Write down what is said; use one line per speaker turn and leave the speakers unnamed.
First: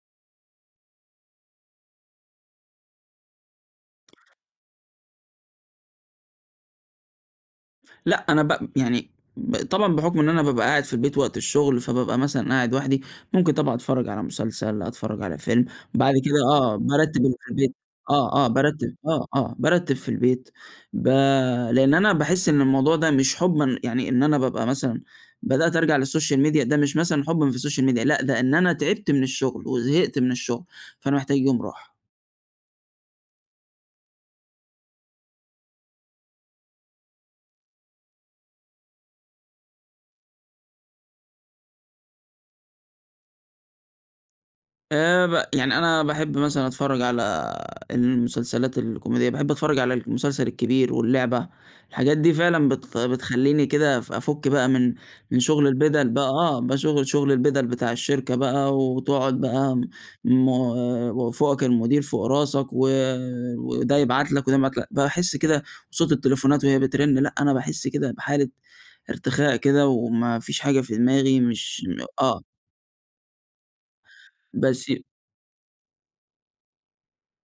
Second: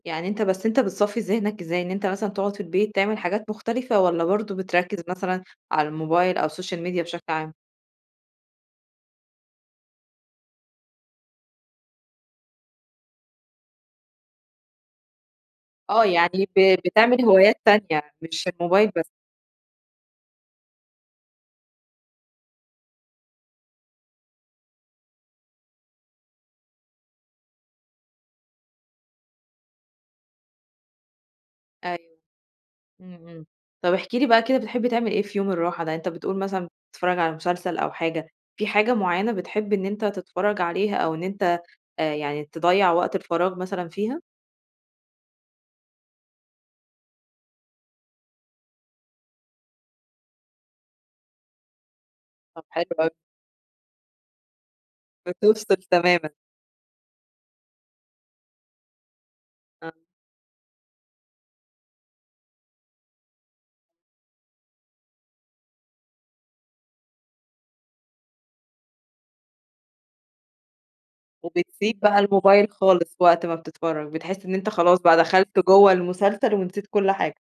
يعني أنت بس أنت بتصفّي ذهنك إزاي؟ إن أنت مثلًا تقعد في البيت تعمل حاجات مختلفة والّا برضه بتركز مثلًا على الMobile أو الSocial Media بشكل عام؟
لأ أنا ب يعني ب طبعًا بحكم إن أنا بابقى قاعد في البيت وقت الشغل، فبابقى مثلًا قاعد لوحدي، ممكن طبعًا أتفرج على مسلسل، أتفرج على فيلم،
آه
بعد كده
يعني
آه،
ب
بارتّب
بتعمِل
اللي في
هوايات
البيت
تانية يعني
آه، آه،
مش الMobile
بارتّب
بس؟
آه، آه، بارتّب في البيت ب لأن أنا باحس إن الموضوع ده مش حبًا يعني إن أنا بابقى مثلًا بدأت أرجع للSocial Media ده مش مثلًا حبًا في الSocial Media لأ ده إن أنا تعبت من الشغل، وزهقت من الشغل فأنا محتاج يوم راحة.
أيوه، إمم، إمم، طَب احكِ لي بقى كده بتحب تعمل إيه في يوم الراحة ده، أنت بتقُول مثلًا بتتفرج على مسلسل أو حاجة، في حاجة معيّنة بتحب إن أنت تتفرج عليها أو إن أنت آآ يعني تضيّع وقت الفراغ مثلًا فيها؟
آآ ب يعني أنا باحب مثلًا أتفرج على المسلسلات الكوميدية، باحب أتفرج على المسلسل الكبير واللعبة، الحاجات دي
طَب
فعلًا
حلو
بت
أوي.
بتخلّيني كده اف أفُك بقى من من شغل
بتفصل
البِدَل بقى
تمامًا.
آه، بشغ شغل البِدَل بتاع الشركة بقى وتقعد بقى
آه.
م وفوقك المدير فوق راسك و وده يبعت لك وده ما [unintelligible] باحس كده صوت التليفونات وهي بترن لأ أنا باحس كده بحالة ارتخاء كده، وما فيش حاجة في دماغي مش
وبتسيب بقى
آه.
الMobile خالص وقت ما بتتفرج، بتحس إن أنت
بس
خلاص
ي
بقى دخلت جوه المسلسل ونسيت كل حاجة.